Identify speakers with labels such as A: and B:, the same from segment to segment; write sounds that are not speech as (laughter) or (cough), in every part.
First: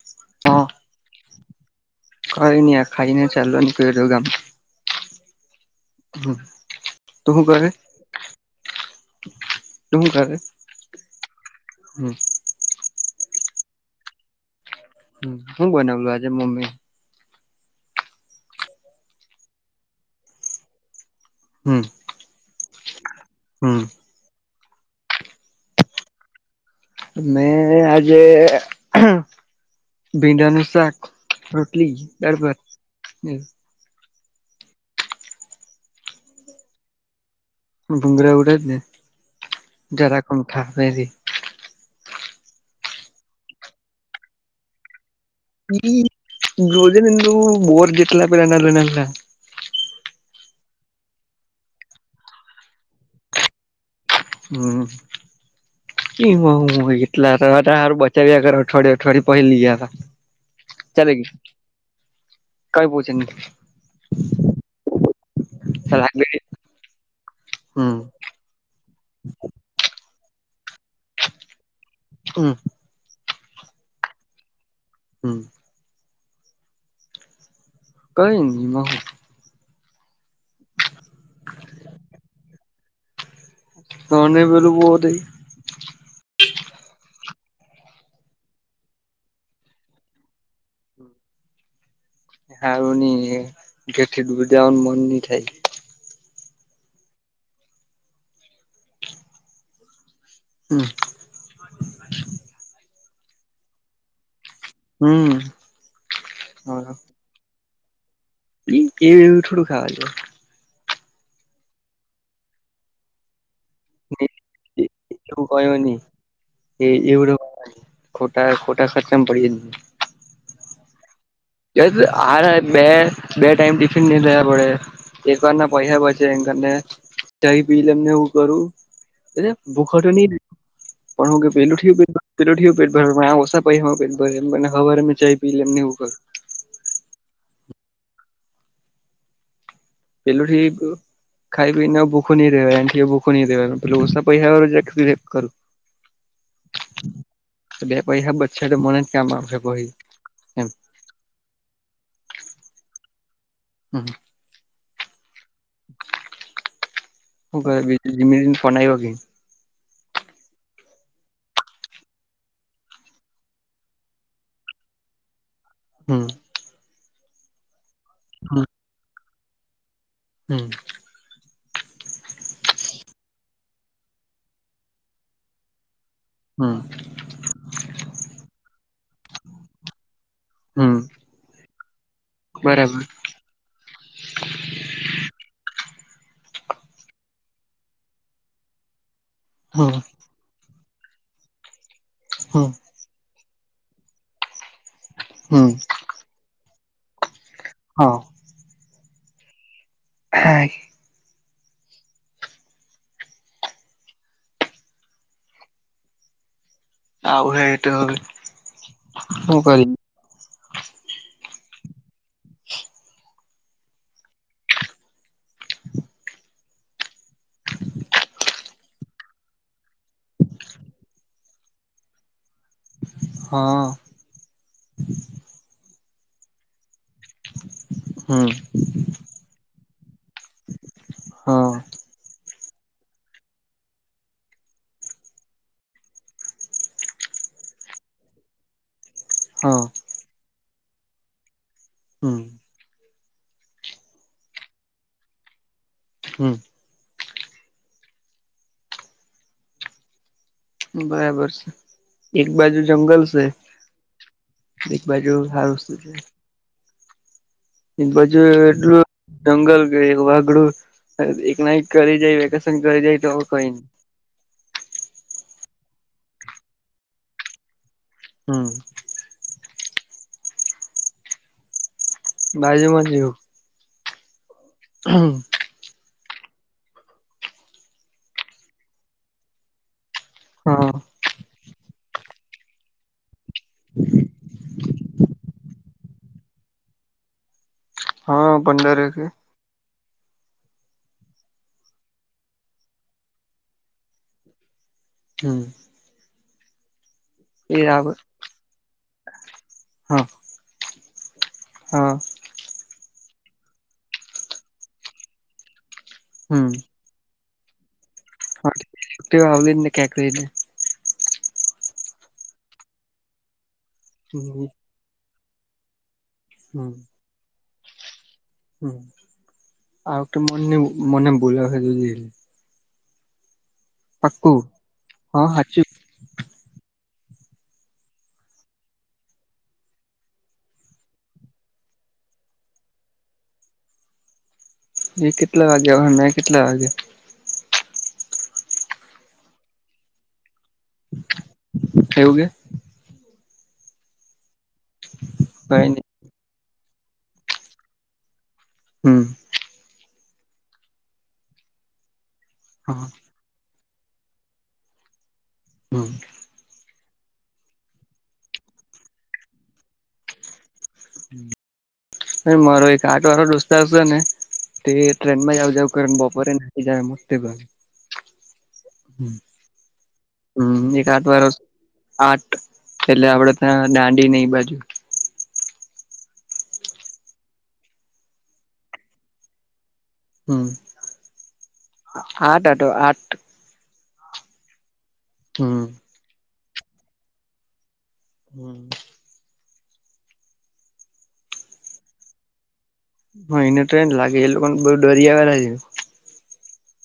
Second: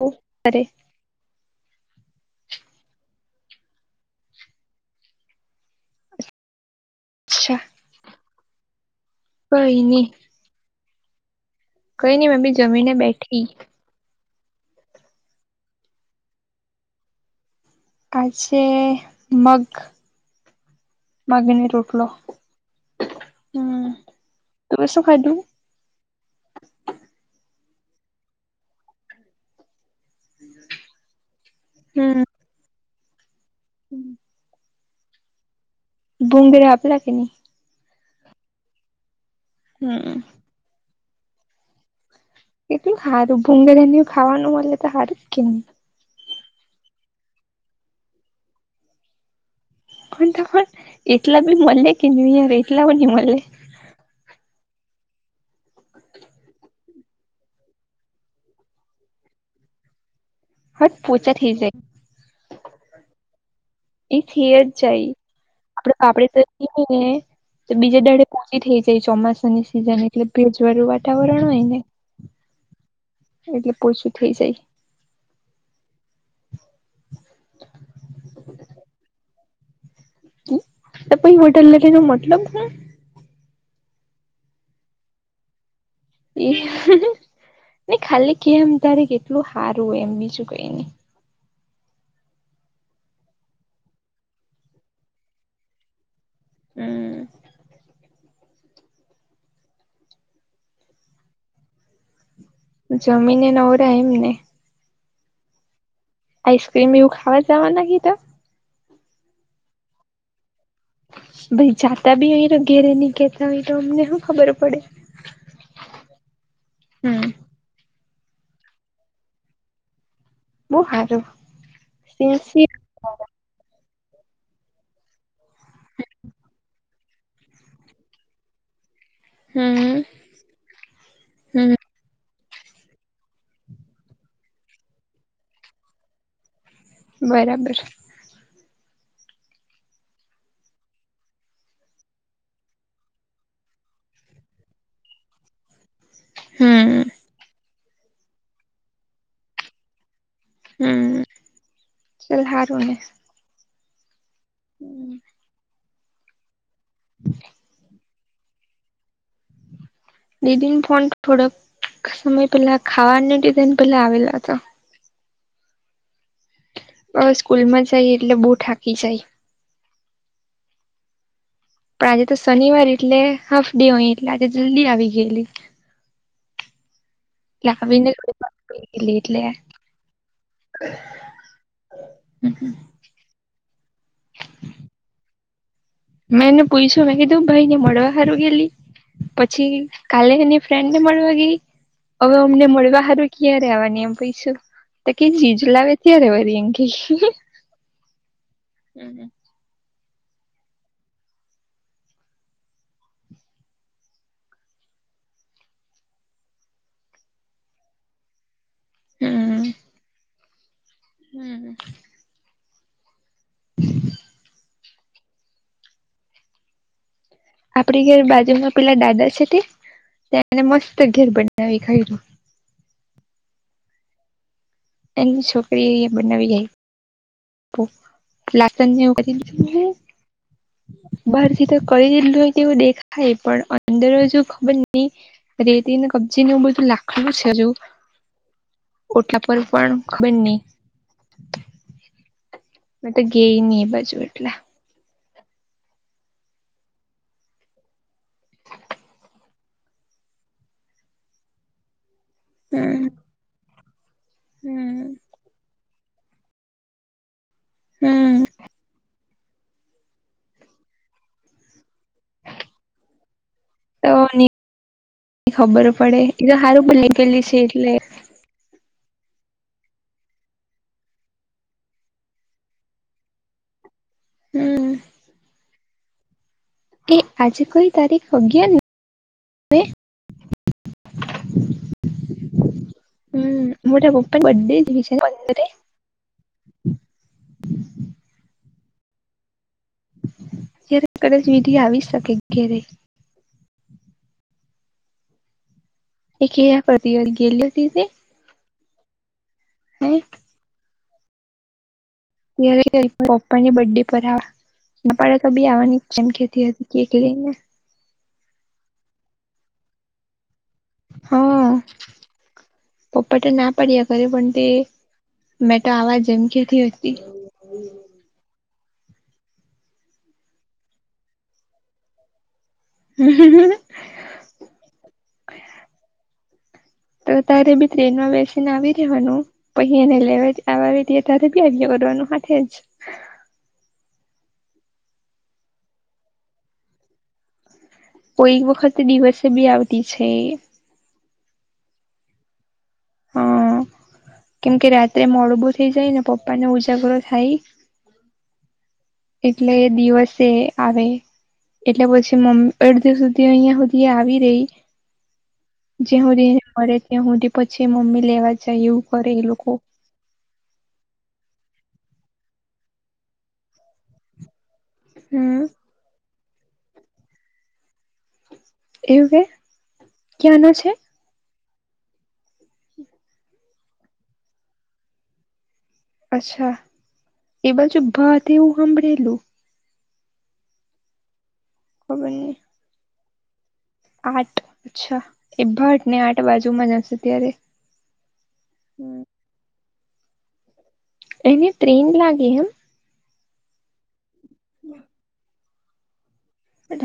A: અરે
B: હા કઈ નહી આ ખાઈને ચાલવાની કું ગામ. હમ તો શું
A: અચ્છા
B: કરે
A: કઈ
B: તું
A: ની
B: હું કરે
A: કઈ નઈ મમ્મી જમી ને બેઠી.
B: હ હું બનાવલું આજે મમ્મી
A: આજે મગ, મગની રૂટલો
B: હમ્મ
A: તમે શું ખાધું?
B: મે આજે ભીંડનું શાક ર ટલી દાળ ભાત
A: હમ્મ ભુંગરા આપલા કે નહી
B: ભુગરા ઉડે જ ને
A: હમ
B: જરા કમઠા છે
A: કેટલું હારું ભુંંગેધાની ખાવાનું મળે, તો સારું જ કે ન
B: એ જોજું બોર જેતલા પેલા ના લ ના ના
A: ત તો એટલા બી મલે કે ની યર એટલા બ મલે
B: હમ્મ એમ હું એટલારું (unintelligible) બચાવી્યા કર અઠવાડય અવાડય પહ લીયા
A: હટ પોચા
B: ચલેગી
A: થઈ જાય
B: કઈ પહોંચી ન
A: એ થીય જ જાય આપડે
B: ચાલ આગળ
A: પાપડે તોને તો
B: હમ
A: બીજા દાડે પી (inaudible) થઈ જાય ચોમાસાની સિઝન એટલે ભેજવાળું વાતાવરણ હોય ને
B: હમ્મ
A: એટલે પોછું થઇ જાય.
B: હમ્મ કઈ નહી એમાં હુ
A: ત કોઈ હોટલ લગાઈનો મતલબ હુ
B: તોને બલું બહોત
A: એ ને ખાલી કેમ તારે કેટલું સારું હોય એમ બીજું કઈ નહી
B: હારુંની ઘેર થી ડૂર જવાનું મન નની થાય
A: હમ્મ
B: હમ્મ
A: જમીને નવરા એમ ને
B: હમ્મ
A: આઈસ્ક્રીમ એવું ખાવાત જવાના કિ તો
B: એ એ એવું થોડું ખાવા જો
A: ભાઈ જાતા, ભી અય ઘેરે નની કે તો અમને શું ખબર પડે
B: એવું કયો નહી એ
A: હમ
B: એવું ખોટા ખોટા ખર્ચામાં પડી જહી
A: બું હારુ
B: (unintelligible) આય બે બે ટાઈમ ટિફિન નહી થયા પડે એક વાર ના પૈસા બચે એમ કરીને જહી પી લ એમને એવું કરું. એ
A: હમ
B: ભૂખા ટની રે પણ હું કે
A: હમ
B: પેલું ઠયુ પેટ પેલું પેટ ભર આ ઓછ પહમાં પેટ ભર ન હવારમે ચાય પી લ એનેવું કરુ
A: બરાબર
B: પેલુંથી એક ખાઈ પીને ભૂખું નહીં રહેવાય એ ભૂખું નહી રહેવા પેલું ઓસા પૈસા (inaudible) કરુ
A: હમ્મ
B: બે પૈસા બચશે તો મને જ કામ આવશે ભહી
A: હમ ચલ હારુંને
B: હ
A: હમ્મ
B: હું કહી જીમ પનાઈવ કે
A: દીદીન ફોન થોડોક સમય પેલા ખાવાની ડિઝાઇન પેલા આવેલા હતા.
B: હમ્મ
A: અ સ્કૂલમાં જાય એટલે બહુ થઠાકી જાય.
B: હમ્મ
A: પણ આજે તો શનિવાર એટલે હાફ ડે હોય એટલે આજે જલ્દી આવી ગયેલી
B: હમ્મ
A: એટલે આવીને એટલે
B: હમ બરાબર
A: મેં એને પૂછ્યું મેં કીધું ભાઈ ને મળવા હારું ગેલી પછી
B: હમ
A: કાલે એને ફ્રેન્ડ ને મળવા ગઈ હવે અમને
B: હમ
A: મળવા સારું ક્યા ર આવવાની એમ પૈસુ તો કે જીજ
B: હમ
A: લાવે ત્યારે વરી અ ક
B: હા
A: હમ્મ
B: હે આવ હેટું હ હું, કર
A: હમ્મ હમ્મ આપડી ઘેર બાજુમાં પેલા દાદા છે તને મસ્ત ઘેર બનાવી ખાય્યું.
B: હા
A: એની છોકરી એ બનાવી જાય.
B: હમ
A: લકણ ને એવું કરી દીું
B: હા
A: બહારથીધ ક દીું હોય. તેવઓ દેખાય એ પણ અંદર જો ખબર નહી. રેતીને કબજે ન બધું લાખડું છેજ, ઓટલા પર
B: હા
A: પણણ ખંર નહી.
B: હમ
A: મે તો ગે નની એ બાજુ એટલા
B: હમ્મ બરાબર છે, એક બાજુ
A: હમ
B: જંગલ છે,
A: હમ
B: એક બાજુ હાલ પસ્ત છેએ. બજ
A: હમ
B: એટલુ જંગલ ગ વાઘડું એક નાઇક કરી જાય વેકેશન કરી જાય તો કઈ
A: તો ખબરો પડે એ તો સારું ભ લ ગલી છે, એટલે
B: હમ્મ ભાઈજ મજવુ
A: હમ
B: હમ્મ
A: એ આજે કોઈ તારીખ અગયા ને
B: હા
A: હમ, મોટા પપ્પા બ ડે
B: હા, પંડરે કે
A: જ્યારે, કદાચ વિધિ આવી શકે ઘરે
B: હમ્મ
A: એ કેયા કરતી ગેલી, ત તે
B: આવ
A: હમ્મ
B: હા હા.
A: ત્યારે પપ્પા ની બર્ ડે પર બાળક બી આવવાની કેમ કેતી હતી, કે કે જઈને.
B: હા છ, આવ ને ક્યાંકઈને
A: હા પપ્પાટ ના પાડ્યા ખરે પણ તે.
B: હમ
A: મેં તો આવાજ જેમ કેતી હતી.
B: હમ એક તો મનને મને બશે જધ
A: હમ્મ
B: પાક હા હાચ.
A: તો તારે બી ટ્રેનમાં બેસીને આવી રવાનુ પછ, એને લેવા ર ત્યારે બ્યાજ કરવાનું હ જ
B: એ કેટલા વાગ્યા હ કેટલા વાગે
A: કો એક વખત દિવસે બી આવતી છે.
B: એવું કે (unintelligible)
A: હા કેમ કે રાત્રે મોડુ બું
B: કઈ
A: થઈ
B: નઈ
A: જાય ને પપ્પા ને ઉજાગરો થાય.
B: હમ.
A: એટલે દિવસે આવે એટલે પછી મમ્મી અડધિ વ સુધી. તે અહિયાં સુધી આવી રહી જે
B: હા
A: સુધી મળે. હું પછી મમ્મી લેવા જાય એવું કરે એ લોકો.
B: મારો એક આઠ વારો દોસ્તાર છે ને તે ટ્રેન માં
A: હમ
B: આવ જાવ કરને બપોરે જાવ મસ્તે ઘર
A: એવું
B: હમ
A: કે ક્યાંનો
B: હમ
A: છે
B: એક ત વરષ આઠ એટલે આપડે ત્યાં દાંડી નઈ બાજુ
A: અચ્છા એ બાજુ ભાતવું સાંભળેલું
B: હમ
A: ખબર
B: આઠ આઢો આઠ
A: આઠ અચ્છા એ
B: હમ
A: ભાટ ને આઠ બાજુમાં જશે ત્યારે‌.
B: હમ.
A: એને ટ્રેન લાગે એમ.
B: હા એને ટ્રેડ લાગે એ લોકોને બહુ ડરી આવેલા છે.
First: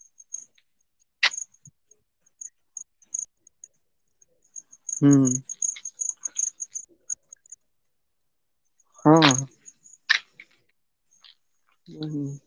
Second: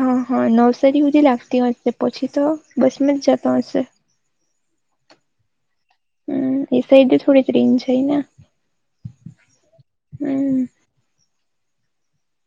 A: હા હા નવસારી સુધી લાગતી હશે પછી તો બસમાં જ જતો હશે.
B: હમ.
A: હમ એ સાઈડથી થોડી જ રિન છે ને
B: હા.
A: હમ.
B: હમ.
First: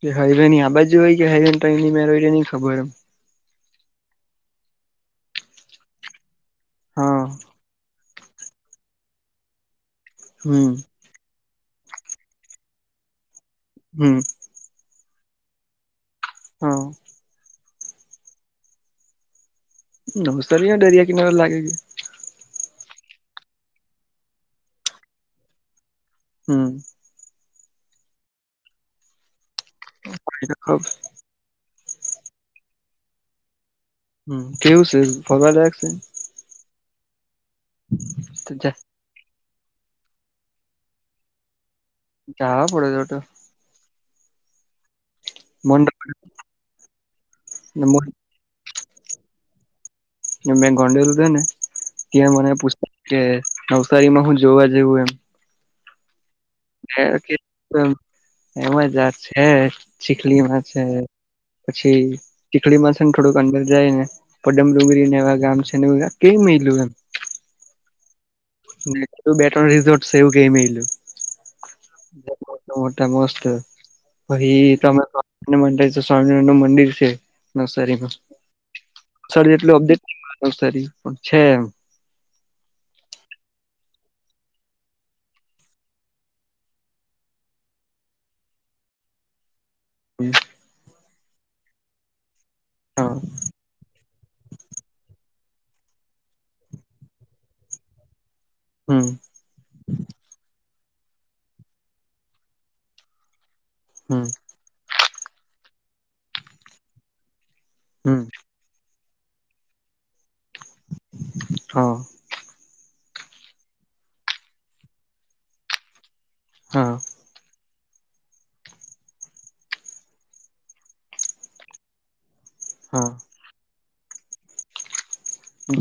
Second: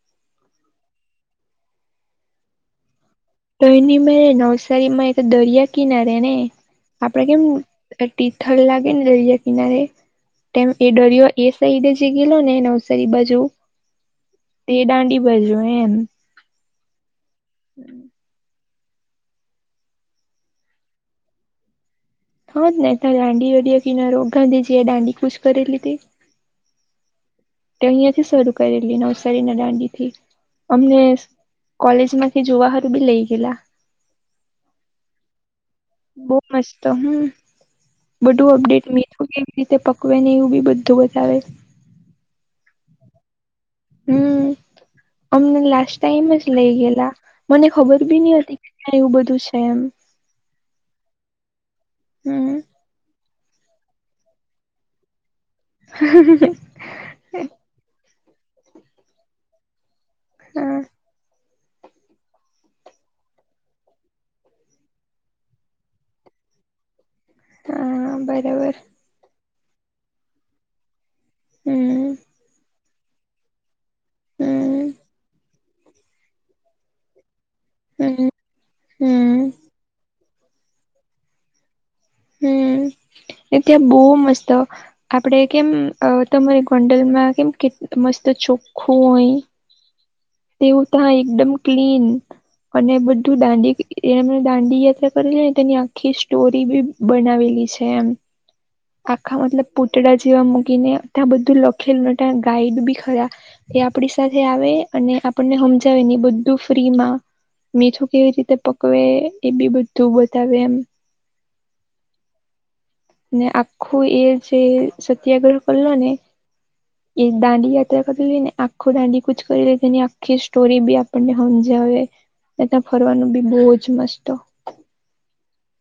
B: કે હાઈવેનની આ બાજુ અયજો હોય કે હાઈબન તો એની મે નઈ ખબર એમ.
A: તો એની મે નવસારીમાં એક દરિયા કિનારે ને
B: હા
A: આપડે કેમ. તીથલ લાગે ને દરિયા કિનારે તેમ
B: હમ
A: એ દરિયો્. એ સઈડ જ ગેલો ને નવસરી બાજુ.
B: હમ.
A: તે દાંડી બાજુ એમ
B: હા.
A: હમ.
B: (unintelligible) નમસ્કાર ભ હ ડરિયા કિનારા લાગે છે કે
A: હ જ હતા દાંડી વળિયા કિનારો ગાંધીજી એ દાંડી કુશ કરેલીધી
B: હમ.
A: તે અહિયાંથી શરૂ કરેલી નવસારીના દાંડી થી અમને કોલેજ માથી જુવા હારુ બી લઈ ગેલા.
B: હમ કેવું છે ફરવાલાયક રાશે.
A: બહુ મસ્ત હમ બધું
B: છે
A: અપડેટ મે થું કે રીતે પકવે નને એવું બી બધું બતાવે.
B: જાવા પડે છેટ.
A: હમ અમને લાસ્ટ
B: મન
A: ટાઈમ જ લઇ ગયેલા મને ખબર બી નીહતી. એવું બધું છે એમ.
B: મેં ગોંડેલું છે ને ત્યાં મને
A: હમ
B: પૂછતા કે નવસારીમાં હું જોવા જેવું એમ
A: હ.
B: (unintelligible) એમાંત છે ચીખલીમાં
A: હા
B: છે. પછી ચીખડી માં છે ને થોડુંક અંદર જાય ને. પડમ ડુંગરીને એવા ગામ છે કઈ લ્યું એમ.
A: હા બરાબર.
B: એટુ બે (unintelligible) સેવ કરી મ.
A: હમ
B: મસ્ત પછ
A: હમ
B: તમે સ્વામ મતા સ્વામિનારાયણ નું મંદિર છે. નવસરીમાં
A: હમ હમ
B: નસરી જેટલું અપડેટ નસરી પણ છે એમ. (inaudible)
A: એટ્યા બહુ મસ્ત. આપણે કેમ અ તમારી ગોંડલમાં કેમ કે મસ્ત ચોખ્ખું હોય.
B: હમ.
A: તેવું થાય એકદમ ક્લીન અને
B: હા
A: બધું દાંડી એ એમણે દાંડી યાત્રા કરેલી ને તેની આખી સ્ટોરી બી બનાવેલી છે એમ
B: હમ
A: આખા મતલબ પૂતળા જેવા મૂકીને ત્યાં બધું લખેલ ત્યાં ગાઈડ બી ખરા એ આપડી
B: હમ
A: સાથે આવે અને આપણને હમજાવે ને બધું ફ્રીમાં. મીઠું
B: હમ
A: કેવી રીતે પકવે એ બી બધું બતાવે એમ.
B: હા.
A: આખું એ જે સત્યાગ્રહ કરલો ને
B: હા
A: એ દાંડિયા. ક જો ને આખું દાંડી કુચ કરી લે તેની આખી સ્ટોરી બી આપણને સમજવે. એ તા ફરવાનું
B: હા
A: બી બહુ જ મસ્ત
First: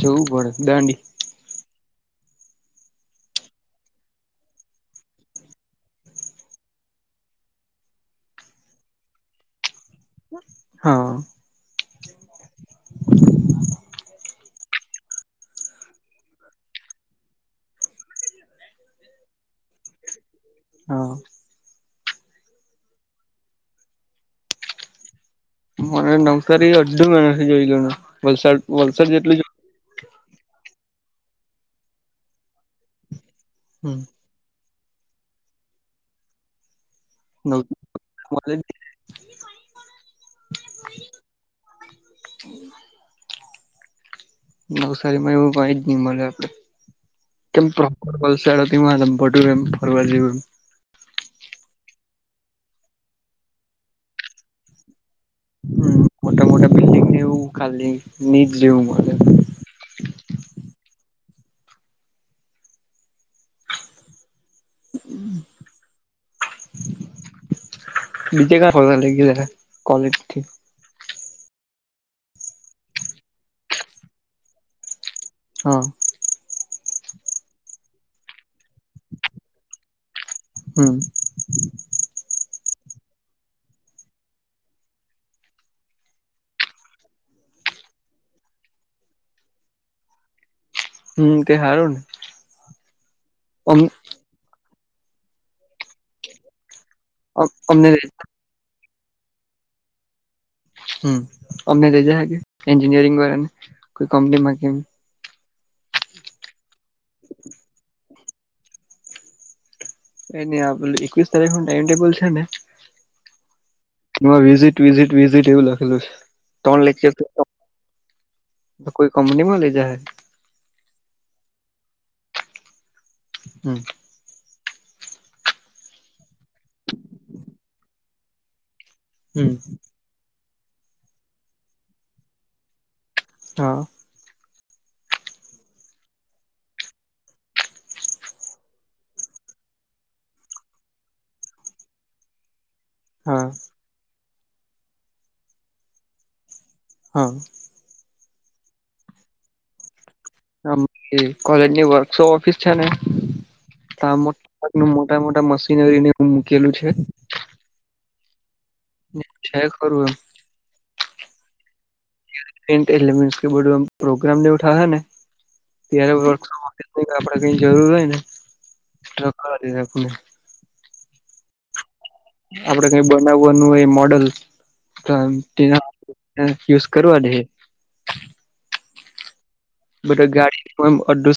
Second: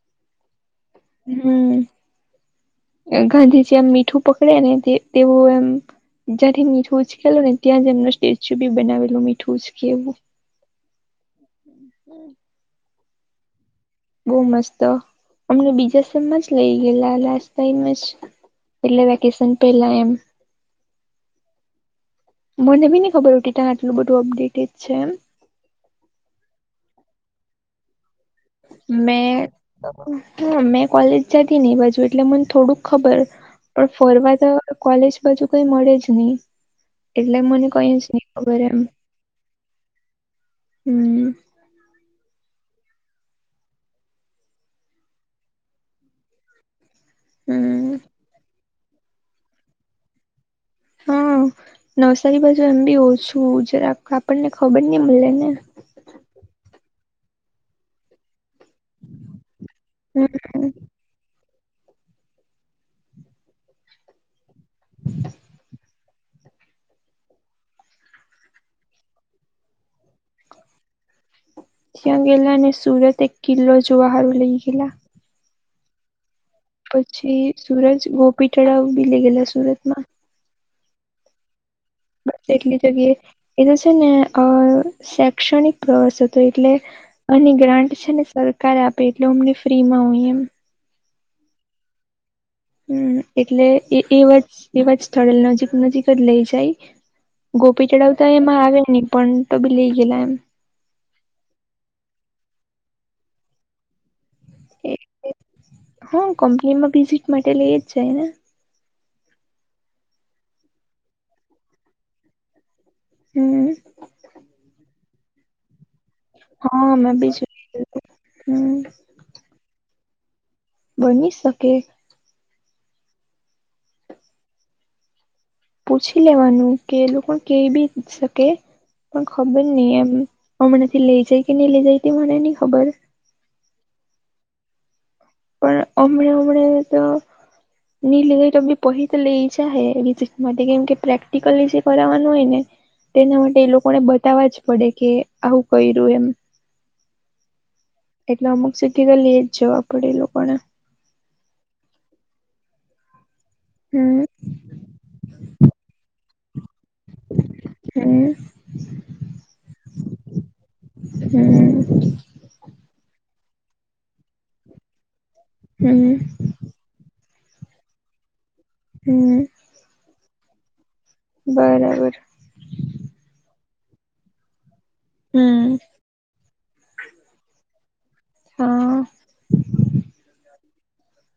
B: જવું પડે દાંડી.
A: હમ ગાંધીજી આમ મીઠું પકડે ને તેવું એમ. જથી મીઠું ઉચકેલ ને ત્યાં જ એમનો સ્ટેચ્યુ બી બનાવેલું મીઠું ઉચકેવું.
B: હા.
A: હમ. બહુ મસ્ત અમને બીજા સેમમાં જ લઇ ગયેલા લાસ્ટ ટાઈમજ. એટલે વેકેેશન પહેલા એમ.
B: હા.
A: મને બી નહી ખબર ઉ ત્યા આટલું બધું અપડેટેજ છે એમ.
B: મને નવસારી અડધું મહિનાથી જોય લું.
A: મેં. હા મેં કોલેજ જતી ને બાજુ એટલે મને થોડુંક ખબર પણ ફરવા ત કોલેજ બાજુ કઈ મળે જ નહી. એટલે મને કોઈ જ નહી ખબર એમ હમ.
B: હ. નવસારી માં એવું કઈ જ નહી મળે આપડે. કેમ ફર
A: હમ
B: વલસાડ દી મસ (unintelligible) આડ તું ફરવા જેડ
A: હા નવસારી બાજુ એમ બી ઓછું જરા આપણને ખબર નહી મળે ને.
B: હા્ કાલી નિટ જેવું મલવ મળ.
A: હમ.
B: બિજે કા ફરવા લ ઈ ગયા તા કોલેજથી.
A: ત્યાં ગેલા અને સુરત એક કિલ્લો જોવાહારું લઈ ગેલા.
B: હા.
A: પછી સુરત ગોપી તળાવ બી લઈ ગેલા સુરતમાં.
B: હમ.
A: બસ એટલી જગ્યાએ એ તો છે ને અ શૈક્ષણિક પ્રવાસ હતો એટલે. અને ગ્રાન્ટ છે ને સરકાર આપે એટલે અમને ફ્રી માં હોય એમ.
B: હમ તે હારું ને
A: હમ એટલે
B: અમ
A: એ એવા જ એવા જ સ્થળે નજીક નજીક જ લઇ જાય.
B: અમ અમને
A: ગોપી ચડાવતા એમાં આવે નહી પણ તો બી લઇ ગેલા એમ.
B: હમ અમે લઈજ એન્જિનિયરિંગ વાળા ને કોઈ કંપની માં કેમ
A: હા કંપની માં વિઝિટ માટે લઈ જ જાય ને.
B: એ એકવીસ તારીખ નું ટાઈમટેબલ છે ને
A: હમ
B: વિઝીટ વિઝિટ. વિઝીટ એવું લખેલું છે, ત્રણ
A: હા
B: લેક્ચર
A: મેં
B: (unintelligible)
A: બીજું હમ
B: તો કોઈ કંપનીમાં લેજા હે.
A: બની શકે.
B: હમ.
A: પૂછી લેવાનું કે એ લોકો કે બી શકે પણ
B: હમ
A: ખબર નહી એમ. હમણાંથી લઇ જાય કે નહી લઇ જાય તે મને નઈ ખબર.
B: હા.
A: પણ હમણે હમડે તો. ની લીધટ બી પહી તો લે ઈછા હ એ માટે કેમ કે પ્રેક્ટિકલી જે કરનું હોય ને. તેના
B: હા
A: માટે એ લોકોને બતાવવા જ પડે કે આવું કર્યું એમ.
B: હા.
A: એટલે અમુક સિધી તો લે જવા પડે લોકો.
B: હ કોલેજની વર્કશોપ ઓફિસ છે ને. ત
A: હમ
B: મો ન મોટા મોટા મશીનને મૂકેલું છે.
A: હમ.
B: ન છે ખરું એમ.
A: હમ.
B: ટે એલે મિસ્ બધુ પ્રોગ્રામ એવા થ હ ને ત્યારે
A: હમ
B: વો પ આપડે કઈ જરૂર હોય ને રખવા
A: હમ
B: રાખને
A: બરાબર.
B: આપડે કઈ બનાવવાનું એ મોડલ. તો
A: હમ
B: તેના (unintelligible) યુઝ કરવા દે.
A: હા
B: બધા ગાડી (unintelligible)